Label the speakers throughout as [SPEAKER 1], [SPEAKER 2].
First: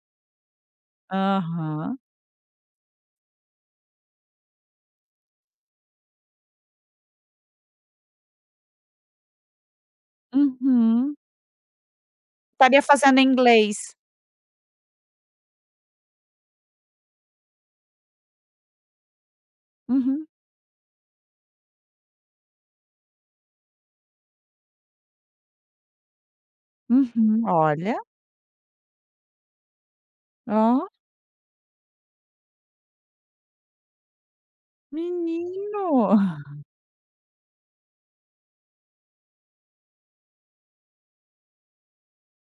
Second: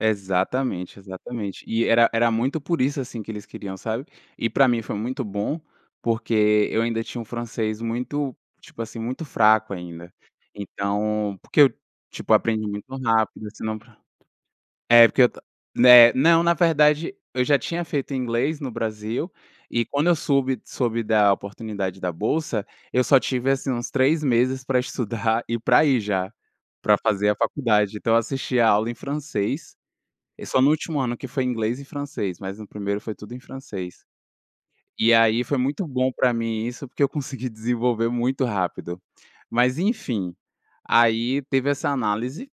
[SPEAKER 1] Exatamente, exatamente, e
[SPEAKER 2] Aham.
[SPEAKER 1] era era muito por isso assim que eles queriam, sabe. E pra mim foi muito bom, porque eu ainda tinha um francês muito, tipo assim, muito fraco ainda.
[SPEAKER 2] Uhum.
[SPEAKER 1] Então, porque eu tipo aprendi
[SPEAKER 2] Estaria
[SPEAKER 1] muito
[SPEAKER 2] fazendo
[SPEAKER 1] rápido, senão
[SPEAKER 2] inglês.
[SPEAKER 1] é porque né não, na verdade eu já tinha feito inglês no Brasil e quando eu
[SPEAKER 2] Uhum.
[SPEAKER 1] soube- soube da oportunidade da bolsa, eu só tive assim uns 3 meses para estudar e para ir já, para fazer a
[SPEAKER 2] Uhum,
[SPEAKER 1] faculdade,
[SPEAKER 2] olha.
[SPEAKER 1] então eu assistia a aula em francês e só no
[SPEAKER 2] Oh.
[SPEAKER 1] último ano que foi inglês e francês, mas no primeiro foi tudo em francês. E aí foi muito bom
[SPEAKER 2] Menino.
[SPEAKER 1] para mim isso, porque eu consegui desenvolver muito rápido. Mas enfim, aí teve essa análise,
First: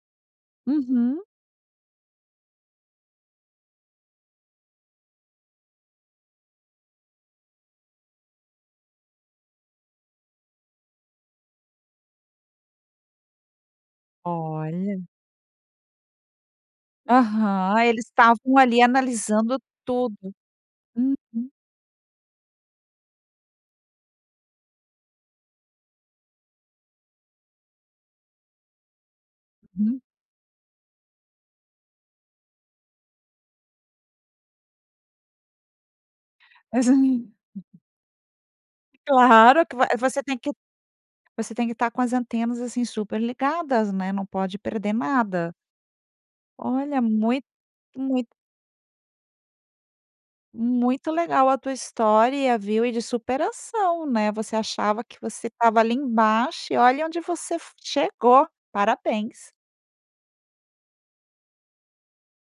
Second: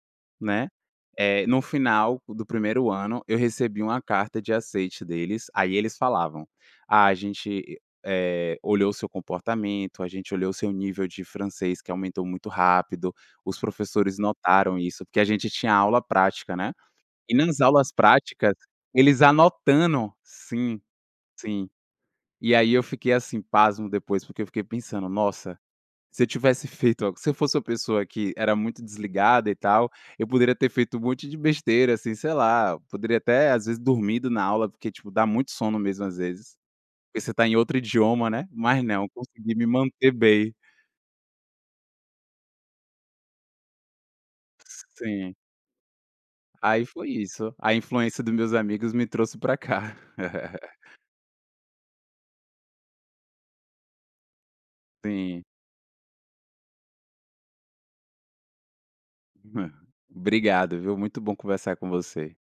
[SPEAKER 1] né,
[SPEAKER 2] Uhum.
[SPEAKER 1] eh, no final do primeiro ano eu recebi uma carta de aceite deles, aí eles falavam: “A gente, eh, olhou o seu comportamento, a gente olhou o seu nível de francês que aumentou muito rápido, os professores notaram isso”,
[SPEAKER 2] Olha.
[SPEAKER 1] porque a gente tinha aula prática, né. E nas
[SPEAKER 2] Aham
[SPEAKER 1] aulas
[SPEAKER 2] eles
[SPEAKER 1] práticas
[SPEAKER 2] estavam ali
[SPEAKER 1] eles
[SPEAKER 2] analisando
[SPEAKER 1] anotando
[SPEAKER 2] tudo.
[SPEAKER 1] sim,
[SPEAKER 2] Uhum.
[SPEAKER 1] sim, e aí eu fiquei assim pasmo depois porque eu fiquei pensando: “Nossa!”, se eu tivesse feito a se eu fosse uma pessoa que era muito desligada e tal,
[SPEAKER 2] Uhum.
[SPEAKER 1] poderia ter feito um monte de besteira assim, sei lá, eu poderia até às vezes dormido na aula porque tipo dá muito sono mesmo às vezes.
[SPEAKER 2] É sim,
[SPEAKER 1] Porque você
[SPEAKER 2] hum.
[SPEAKER 1] está em outro idioma, né, mas não consegui me
[SPEAKER 2] Claro que a
[SPEAKER 1] manter
[SPEAKER 2] você tem que
[SPEAKER 1] bem.
[SPEAKER 2] você tem que estar com as antenas assim super ligadas né não pode perder
[SPEAKER 1] Sim.
[SPEAKER 2] nada.
[SPEAKER 1] Aí
[SPEAKER 2] Olha
[SPEAKER 1] foi
[SPEAKER 2] muito
[SPEAKER 1] isso, a influência
[SPEAKER 2] muito
[SPEAKER 1] dos meus amigos me trouxe pra cá.
[SPEAKER 2] muito legal a tua história a viu e de superação né você achava que
[SPEAKER 1] Sim.
[SPEAKER 2] você estava ali embaixo e olha onde você f chegou parabéns.
[SPEAKER 1] Obrigado, viu. Muito bom conversar com você.